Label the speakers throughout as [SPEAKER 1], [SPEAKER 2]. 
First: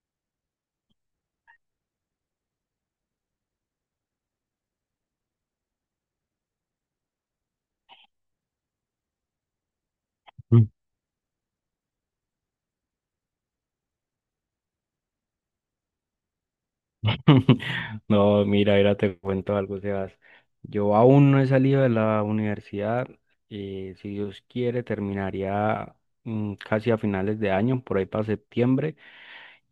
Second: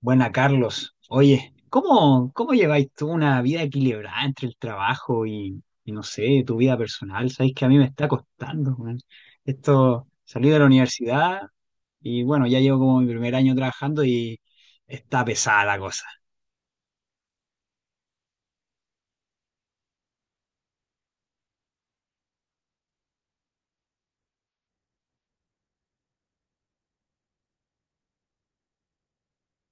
[SPEAKER 1] Buena, Carlos. Oye, ¿cómo lleváis tú una vida equilibrada entre el trabajo y no sé, tu vida personal? Sabéis que a mí me está costando, weón. Esto, salí de la
[SPEAKER 2] Mm.
[SPEAKER 1] universidad y bueno, ya llevo como mi primer año trabajando y está pesada la cosa.
[SPEAKER 2] No, mira, mira, te cuento algo, Sebas. Yo aún no he salido de la universidad. Si Dios quiere, terminaría casi a finales de año, por ahí para septiembre.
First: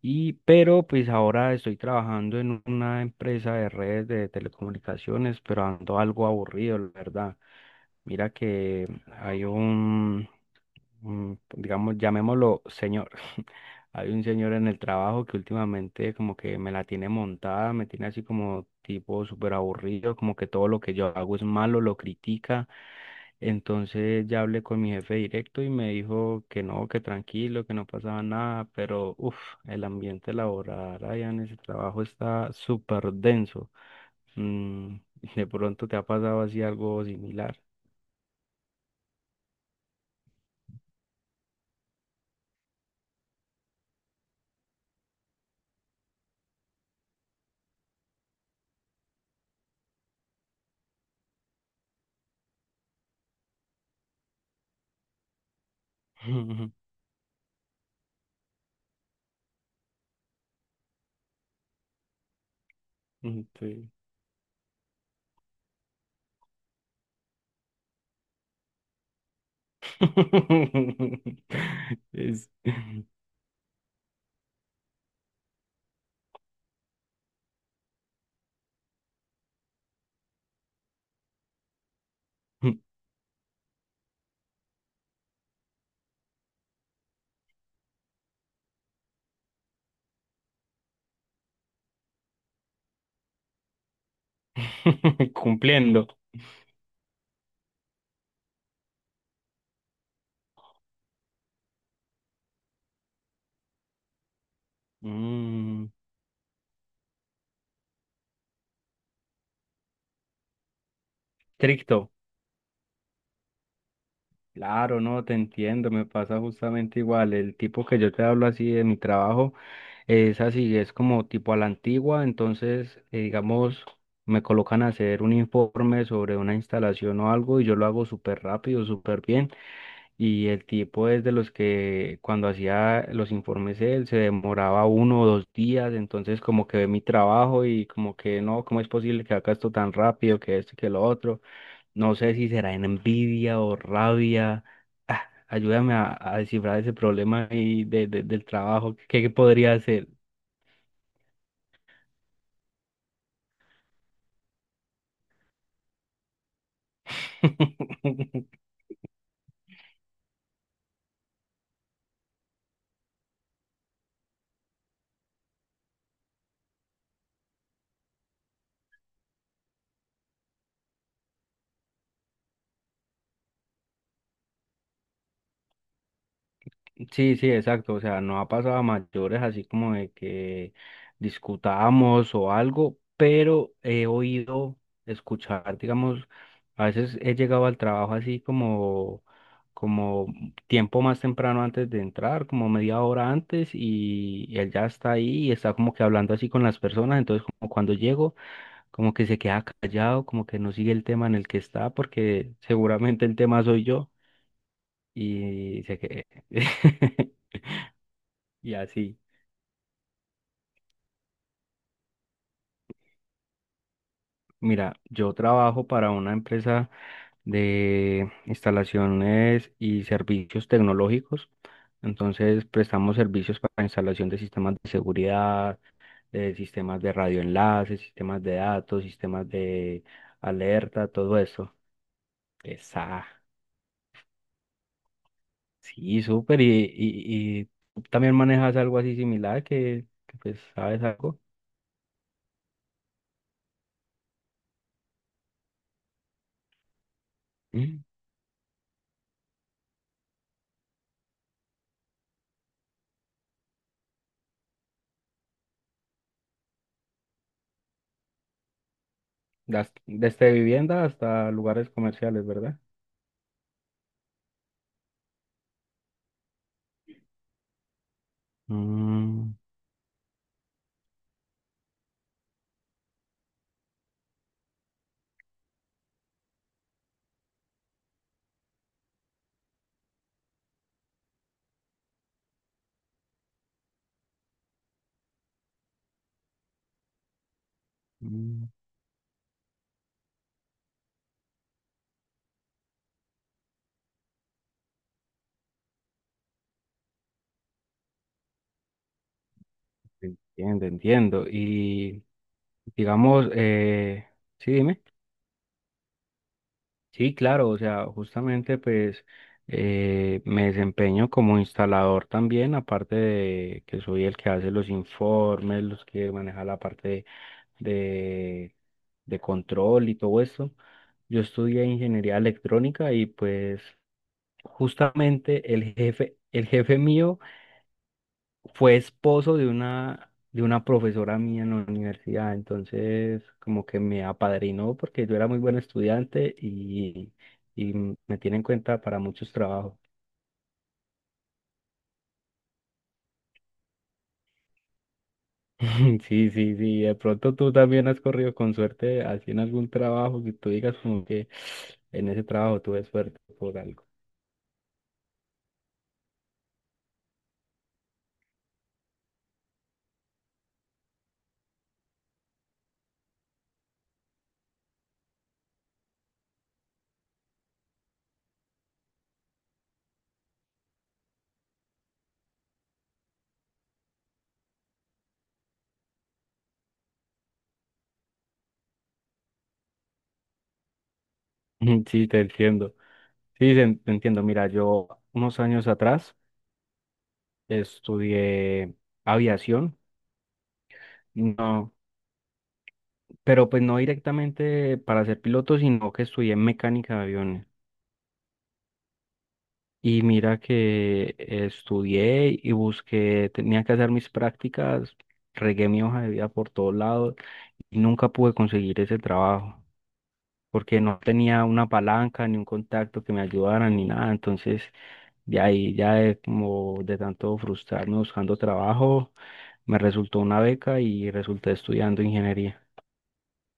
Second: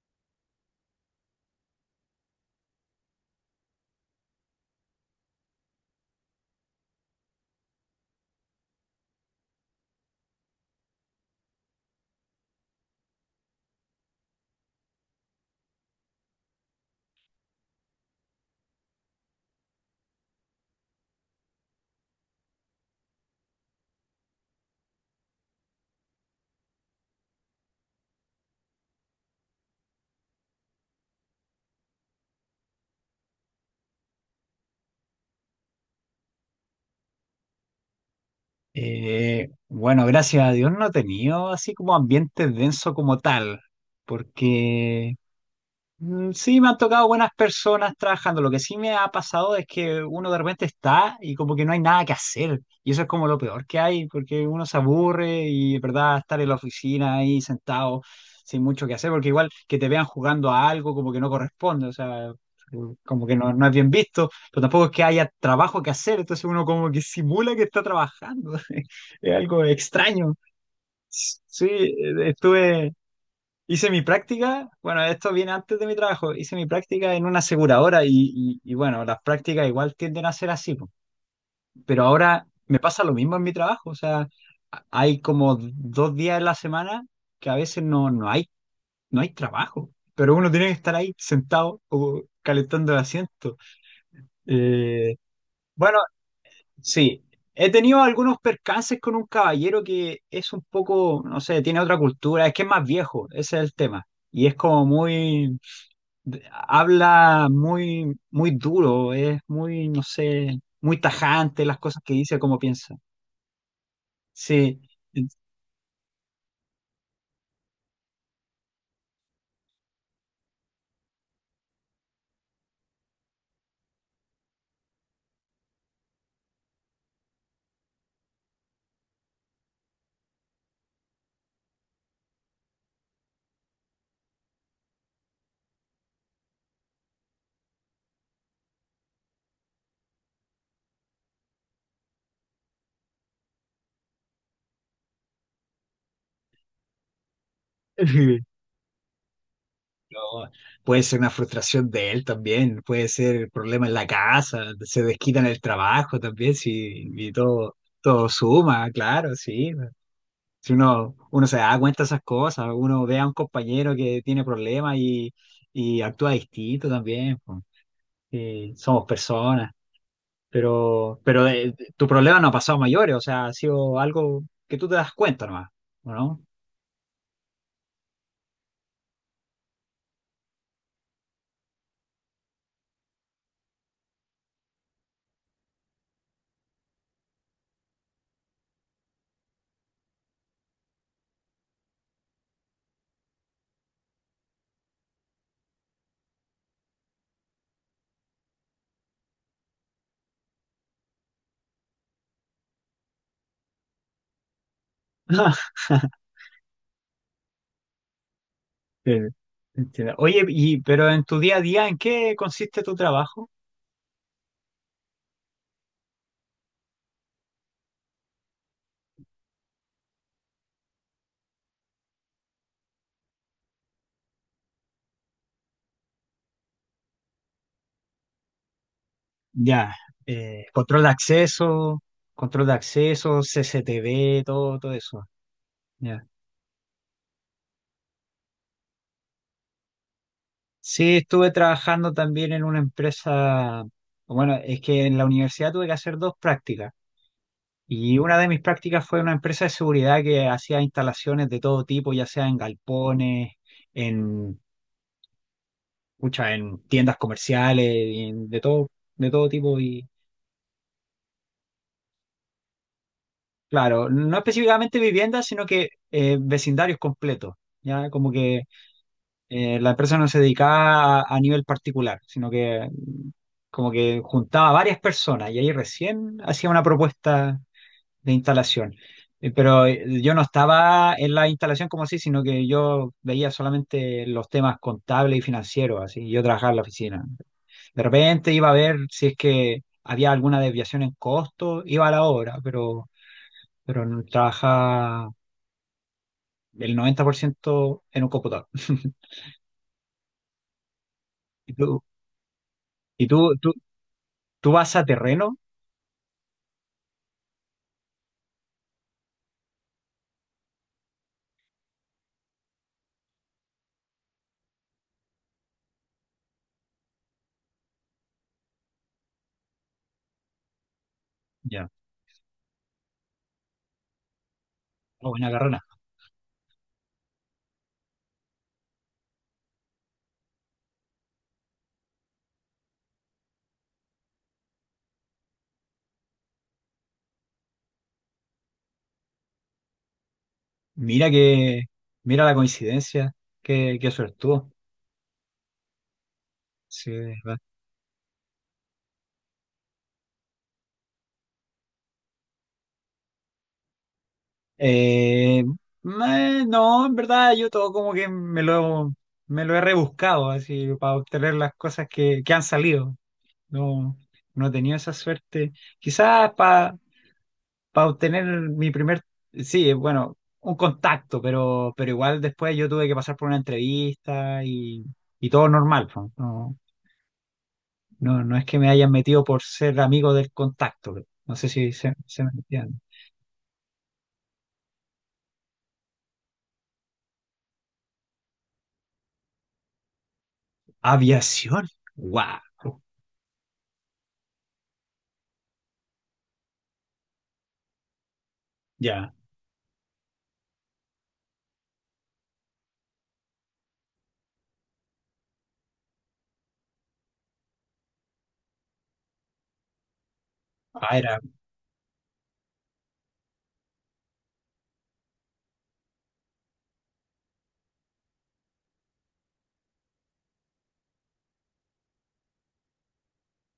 [SPEAKER 2] Pero pues ahora estoy trabajando en una empresa de redes de telecomunicaciones, pero ando algo aburrido, la verdad. Mira que hay un digamos, llamémoslo señor. Hay un señor en el trabajo que últimamente como que me la tiene montada, me tiene así como tipo súper aburrido, como que todo lo que yo hago es malo, lo critica. Entonces ya hablé con mi jefe directo y me dijo que no, que tranquilo, que no pasaba nada, pero uff, el ambiente laboral allá en ese trabajo está súper denso. Mm. De pronto te ha pasado así algo similar.
[SPEAKER 1] Bueno, gracias a Dios no he tenido así como ambiente denso como tal, porque sí, me han tocado buenas personas trabajando. Lo que sí me ha pasado es que uno de repente está y como que no hay nada que hacer. Y eso es como lo peor que hay, porque uno se aburre y, ¿verdad?, estar en la oficina ahí sentado sin mucho que hacer, porque igual que te vean jugando a algo como que no corresponde, o sea, como que no, no es bien
[SPEAKER 2] Sí.
[SPEAKER 1] visto, pero tampoco es que haya trabajo que hacer, entonces uno como que simula que está trabajando. Es algo extraño. Sí,
[SPEAKER 2] Es-
[SPEAKER 1] estuve... hice mi práctica, bueno, esto viene antes de mi trabajo, hice mi práctica en una aseguradora y, y bueno, las prácticas igual tienden a ser así, po. Pero ahora me pasa lo mismo en mi trabajo, o sea, hay como dos días en la semana que a veces no hay, no hay trabajo, pero uno tiene que estar ahí sentado o calentando el asiento. Eh, bueno,
[SPEAKER 2] Cumpliendo.
[SPEAKER 1] sí, he tenido algunos percances con un caballero que es un poco, no sé, tiene otra cultura, es que es más viejo, ese es el tema. Y es como muy,
[SPEAKER 2] Mm,
[SPEAKER 1] habla muy duro, es muy, no sé, muy tajante las cosas
[SPEAKER 2] estricto.
[SPEAKER 1] que dice, como piensa. Sí.
[SPEAKER 2] Claro, no, te entiendo, me pasa justamente igual. El tipo que yo te hablo así de mi trabajo es así, es como tipo a la antigua, entonces, digamos, me colocan a hacer un informe sobre una instalación o algo y yo lo hago súper rápido, súper bien. Y el tipo es de los que cuando hacía los informes él se demoraba uno o dos días, entonces como que ve mi trabajo y como que no, ¿cómo es posible que haga esto tan rápido, que esto y que lo otro? No sé si será en envidia o rabia. Ah, ayúdame a descifrar ese problema ahí del trabajo, ¿ qué podría hacer?
[SPEAKER 1] No, puede ser una frustración de él también, puede ser problema en la casa, se desquita en el trabajo también, sí, y todo, todo suma, claro, sí. Si uno se da cuenta de esas cosas, uno ve a un compañero que tiene problemas y actúa distinto también, po. Sí, somos personas. Pero, pero tu problema no ha pasado a mayores, o sea, ha sido algo que tú te das cuenta nomás, ¿o no?
[SPEAKER 2] Sí, sí, exacto. O sea, no ha pasado a mayores así como de que discutamos o algo, pero he oído escuchar, digamos, a veces he llegado al trabajo así como, como tiempo más temprano antes de entrar, como media hora antes, y él ya está ahí y está como que hablando así con las personas. Entonces, como cuando llego, como que se queda callado, como que no sigue el tema en el que está, porque seguramente el tema soy yo. Y se que Y
[SPEAKER 1] Sí,
[SPEAKER 2] así,
[SPEAKER 1] entiendo. Oye, y, pero en tu día a día, ¿en qué consiste tu trabajo?
[SPEAKER 2] mira, yo trabajo para una empresa de instalaciones y servicios tecnológicos. Entonces, prestamos servicios para instalación de sistemas de seguridad, de sistemas de radioenlaces, sistemas de datos, sistemas
[SPEAKER 1] Ya,
[SPEAKER 2] de
[SPEAKER 1] eh, control
[SPEAKER 2] alerta,
[SPEAKER 1] de
[SPEAKER 2] todo eso.
[SPEAKER 1] acceso, control de
[SPEAKER 2] Esa,
[SPEAKER 1] acceso, CCTV, todo, todo eso. Ya.
[SPEAKER 2] sí, súper. Y tú también manejas algo así similar que pues, sabes
[SPEAKER 1] Sí,
[SPEAKER 2] algo.
[SPEAKER 1] estuve trabajando también en una empresa, bueno, es que en la universidad tuve que hacer dos prácticas.
[SPEAKER 2] Mm.
[SPEAKER 1] Y una de mis prácticas fue una empresa de seguridad que hacía instalaciones de todo tipo, ya sea en galpones, en, pucha, en tiendas comerciales, y de todo tipo. Y
[SPEAKER 2] Desde vivienda hasta lugares comerciales, ¿verdad?
[SPEAKER 1] claro, no específicamente viviendas, sino que vecindarios completos. Ya como que
[SPEAKER 2] Mm.
[SPEAKER 1] la empresa no se dedicaba a nivel particular, sino que como que juntaba a varias personas y ahí recién hacía una propuesta de instalación. Pero yo no estaba en la instalación como así, sino que yo veía solamente los temas contables y financieros, así, yo trabajaba en la oficina. De repente
[SPEAKER 2] Mm.
[SPEAKER 1] iba a ver si es que había alguna desviación en costo, iba a la obra, pero, trabajaba el 90% en un computador.
[SPEAKER 2] Entiendo, entiendo.
[SPEAKER 1] ¿Y
[SPEAKER 2] Y
[SPEAKER 1] y
[SPEAKER 2] digamos,
[SPEAKER 1] tú, tú, tú
[SPEAKER 2] sí,
[SPEAKER 1] vas
[SPEAKER 2] dime.
[SPEAKER 1] a terreno?
[SPEAKER 2] Sí, claro, o sea, justamente pues me desempeño como instalador también, aparte de que soy el que hace los informes, los que maneja la parte de, de control y todo eso. Yo estudié
[SPEAKER 1] Ya,
[SPEAKER 2] ingeniería electrónica y pues
[SPEAKER 1] oh, buena
[SPEAKER 2] justamente
[SPEAKER 1] carrera.
[SPEAKER 2] el jefe mío fue esposo de una profesora mía en la universidad, entonces como que me apadrinó porque yo era muy buen estudiante y me tiene en cuenta para muchos trabajos.
[SPEAKER 1] Mira que, mira la coincidencia, qué suertudo.
[SPEAKER 2] Sí, sí, sí,
[SPEAKER 1] Sí,
[SPEAKER 2] de pronto tú también has corrido con suerte así en algún trabajo que tú digas como que en ese trabajo tuve suerte por algo.
[SPEAKER 1] No, en verdad yo todo como que me lo he rebuscado así para obtener las cosas que han salido. No, no he tenido esa suerte. Quizás para obtener mi primer, sí, bueno, un contacto, pero igual después yo tuve que pasar por una entrevista y todo normal. Po. No, no es que me hayan metido por ser amigo del contacto. No sé si se,
[SPEAKER 2] Sí, te
[SPEAKER 1] se me
[SPEAKER 2] entiendo.
[SPEAKER 1] entiende.
[SPEAKER 2] Sí, te entiendo. Mira, yo unos años atrás estudié aviación.
[SPEAKER 1] Aviación.
[SPEAKER 2] No.
[SPEAKER 1] Wow.
[SPEAKER 2] Pero pues no directamente para ser piloto, sino que estudié mecánica de aviones.
[SPEAKER 1] Ya.
[SPEAKER 2] Y mira que estudié y busqué, tenía que hacer mis prácticas, regué mi hoja de vida por todos lados y nunca pude conseguir ese trabajo porque
[SPEAKER 1] Ah,
[SPEAKER 2] no
[SPEAKER 1] era
[SPEAKER 2] tenía una palanca ni un contacto que me ayudara ni nada. Entonces, de ahí ya de, como de tanto frustrarme buscando trabajo, me resultó una beca y resulté estudiando ingeniería.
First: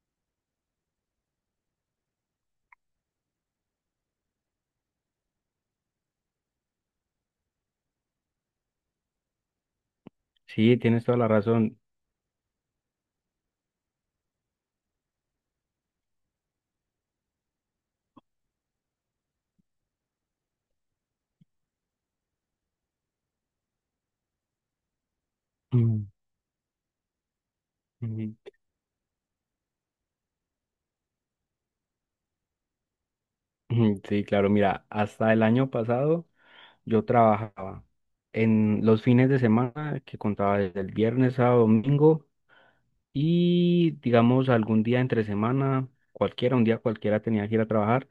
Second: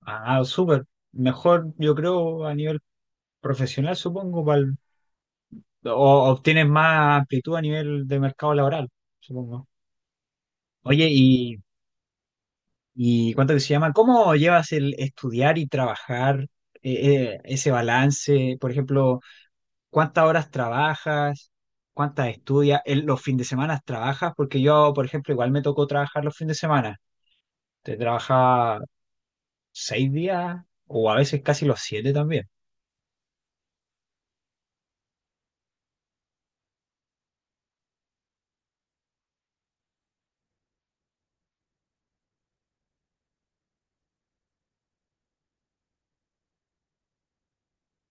[SPEAKER 1] ah, súper. Mejor, yo creo, a nivel profesional, supongo, o obtienes más amplitud a nivel de mercado laboral, supongo.
[SPEAKER 2] Sí, tienes
[SPEAKER 1] Oye,
[SPEAKER 2] toda la razón.
[SPEAKER 1] y cuánto que se llama? ¿Cómo llevas el estudiar y trabajar, ese balance? Por ejemplo, ¿cuántas horas trabajas? ¿Cuántas estudias? ¿Los fines de semana trabajas? Porque yo, por ejemplo, igual me tocó
[SPEAKER 2] Mm.
[SPEAKER 1] trabajar los fines de semana. Te
[SPEAKER 2] Ujú.
[SPEAKER 1] trabajaba seis días o a veces casi los siete también.
[SPEAKER 2] Ujú. Sí, claro, mira, hasta el año pasado yo trabajaba en los fines de semana que contaba desde el viernes a domingo y digamos algún día entre semana, cualquiera, un día cualquiera tenía que ir a trabajar,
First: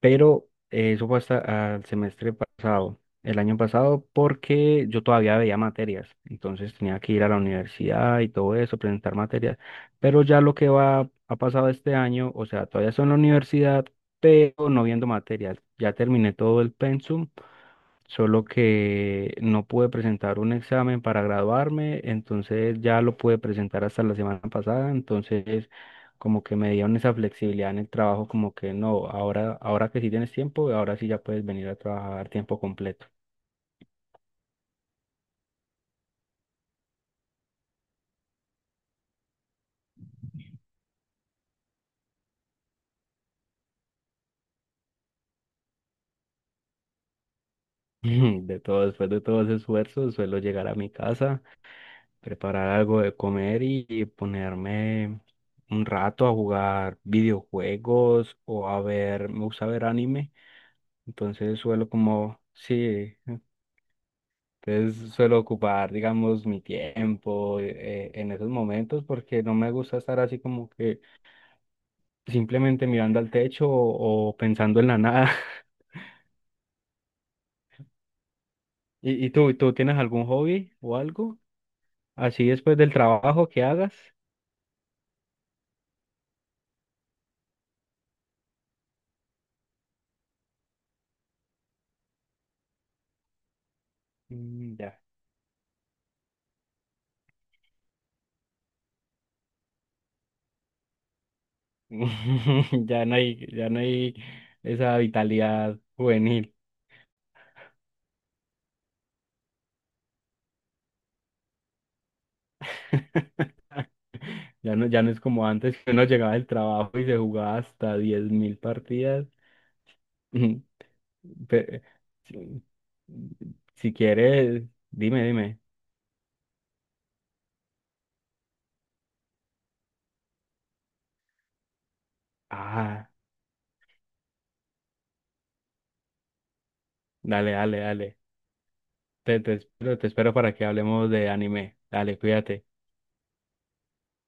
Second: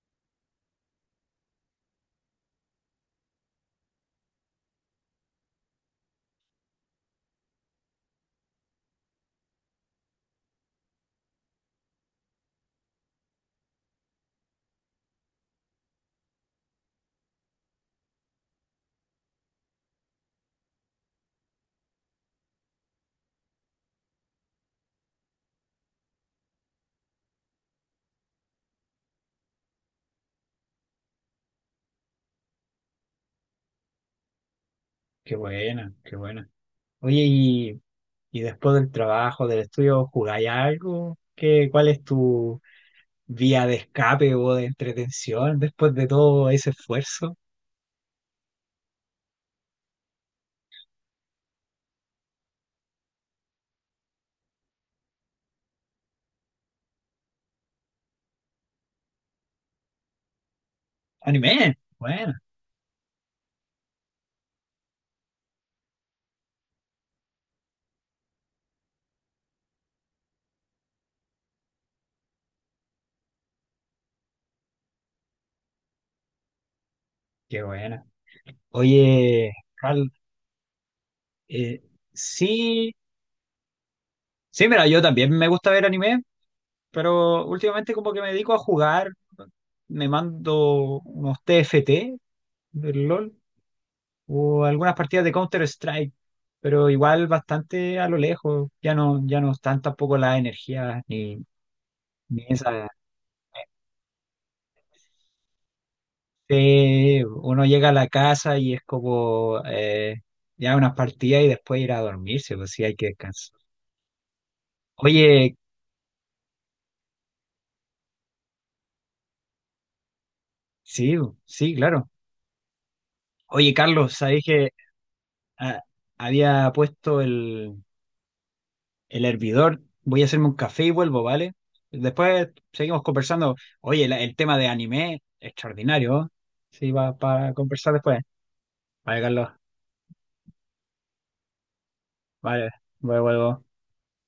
[SPEAKER 2] pero eso fue hasta al semestre pasado, el año pasado, porque yo todavía veía materias, entonces tenía que ir a la universidad y todo eso, presentar materias, pero ya lo que va, ha pasado este año, o sea, todavía estoy en la universidad, pero no viendo materias, ya terminé todo el pensum, solo que no pude presentar un examen para graduarme, entonces ya lo pude presentar hasta la semana pasada, entonces como que me dieron esa flexibilidad en el trabajo, como que no, ahora, ahora que sí tienes tiempo, ahora sí ya puedes venir a trabajar tiempo completo.
[SPEAKER 1] Qué buena, qué buena. Oye, y después del trabajo, del estudio, ¿jugáis algo? ¿Qué, cuál es tu vía de escape o de entretención después de todo ese esfuerzo?
[SPEAKER 2] De todo, después de todo ese esfuerzo, suelo llegar a mi casa, preparar algo de comer y ponerme un rato a jugar videojuegos o a ver, me gusta ver anime, entonces
[SPEAKER 1] ¡Anime!
[SPEAKER 2] suelo
[SPEAKER 1] Bueno,
[SPEAKER 2] como, sí, entonces suelo ocupar, digamos, mi tiempo en esos momentos porque no me gusta estar así como que simplemente mirando al techo o pensando en la nada.
[SPEAKER 1] qué buena.
[SPEAKER 2] ¿Y,
[SPEAKER 1] Oye,
[SPEAKER 2] tú tienes
[SPEAKER 1] Carl,
[SPEAKER 2] algún hobby o algo
[SPEAKER 1] eh,
[SPEAKER 2] así después del
[SPEAKER 1] sí,
[SPEAKER 2] trabajo que hagas?
[SPEAKER 1] sí, mira, yo también me gusta ver anime, pero últimamente como que me dedico a jugar, me mando unos TFT del LOL o
[SPEAKER 2] Mm.
[SPEAKER 1] algunas
[SPEAKER 2] Ya.
[SPEAKER 1] partidas de Counter-Strike, pero igual bastante a lo lejos, ya no están tampoco las energías ni, ni esa...
[SPEAKER 2] Ya no hay esa vitalidad juvenil.
[SPEAKER 1] uno llega a la casa y es como ya unas partidas y después ir a dormirse, pues sí, hay que descansar.
[SPEAKER 2] Ya no, ya no es como
[SPEAKER 1] Oye,
[SPEAKER 2] antes, que uno llegaba del trabajo y se jugaba hasta 10.000 partidas. Ujú.
[SPEAKER 1] sí, sí,
[SPEAKER 2] Pe-
[SPEAKER 1] claro.
[SPEAKER 2] si,
[SPEAKER 1] Oye,
[SPEAKER 2] si
[SPEAKER 1] Carlos, sabéis
[SPEAKER 2] quieres,
[SPEAKER 1] que
[SPEAKER 2] dime, dime.
[SPEAKER 1] ah, había puesto el hervidor. Voy a hacerme un café y vuelvo, ¿vale? Después seguimos
[SPEAKER 2] Ah,
[SPEAKER 1] conversando. Oye, el tema de anime, extraordinario. ¿Eh? Sí, va
[SPEAKER 2] dale,
[SPEAKER 1] para
[SPEAKER 2] dale,
[SPEAKER 1] conversar
[SPEAKER 2] dale.
[SPEAKER 1] después. Vale,
[SPEAKER 2] Te,
[SPEAKER 1] Carlos.
[SPEAKER 2] te espero para que hablemos de anime. Dale, cuídate.
[SPEAKER 1] Vale, vuelvo.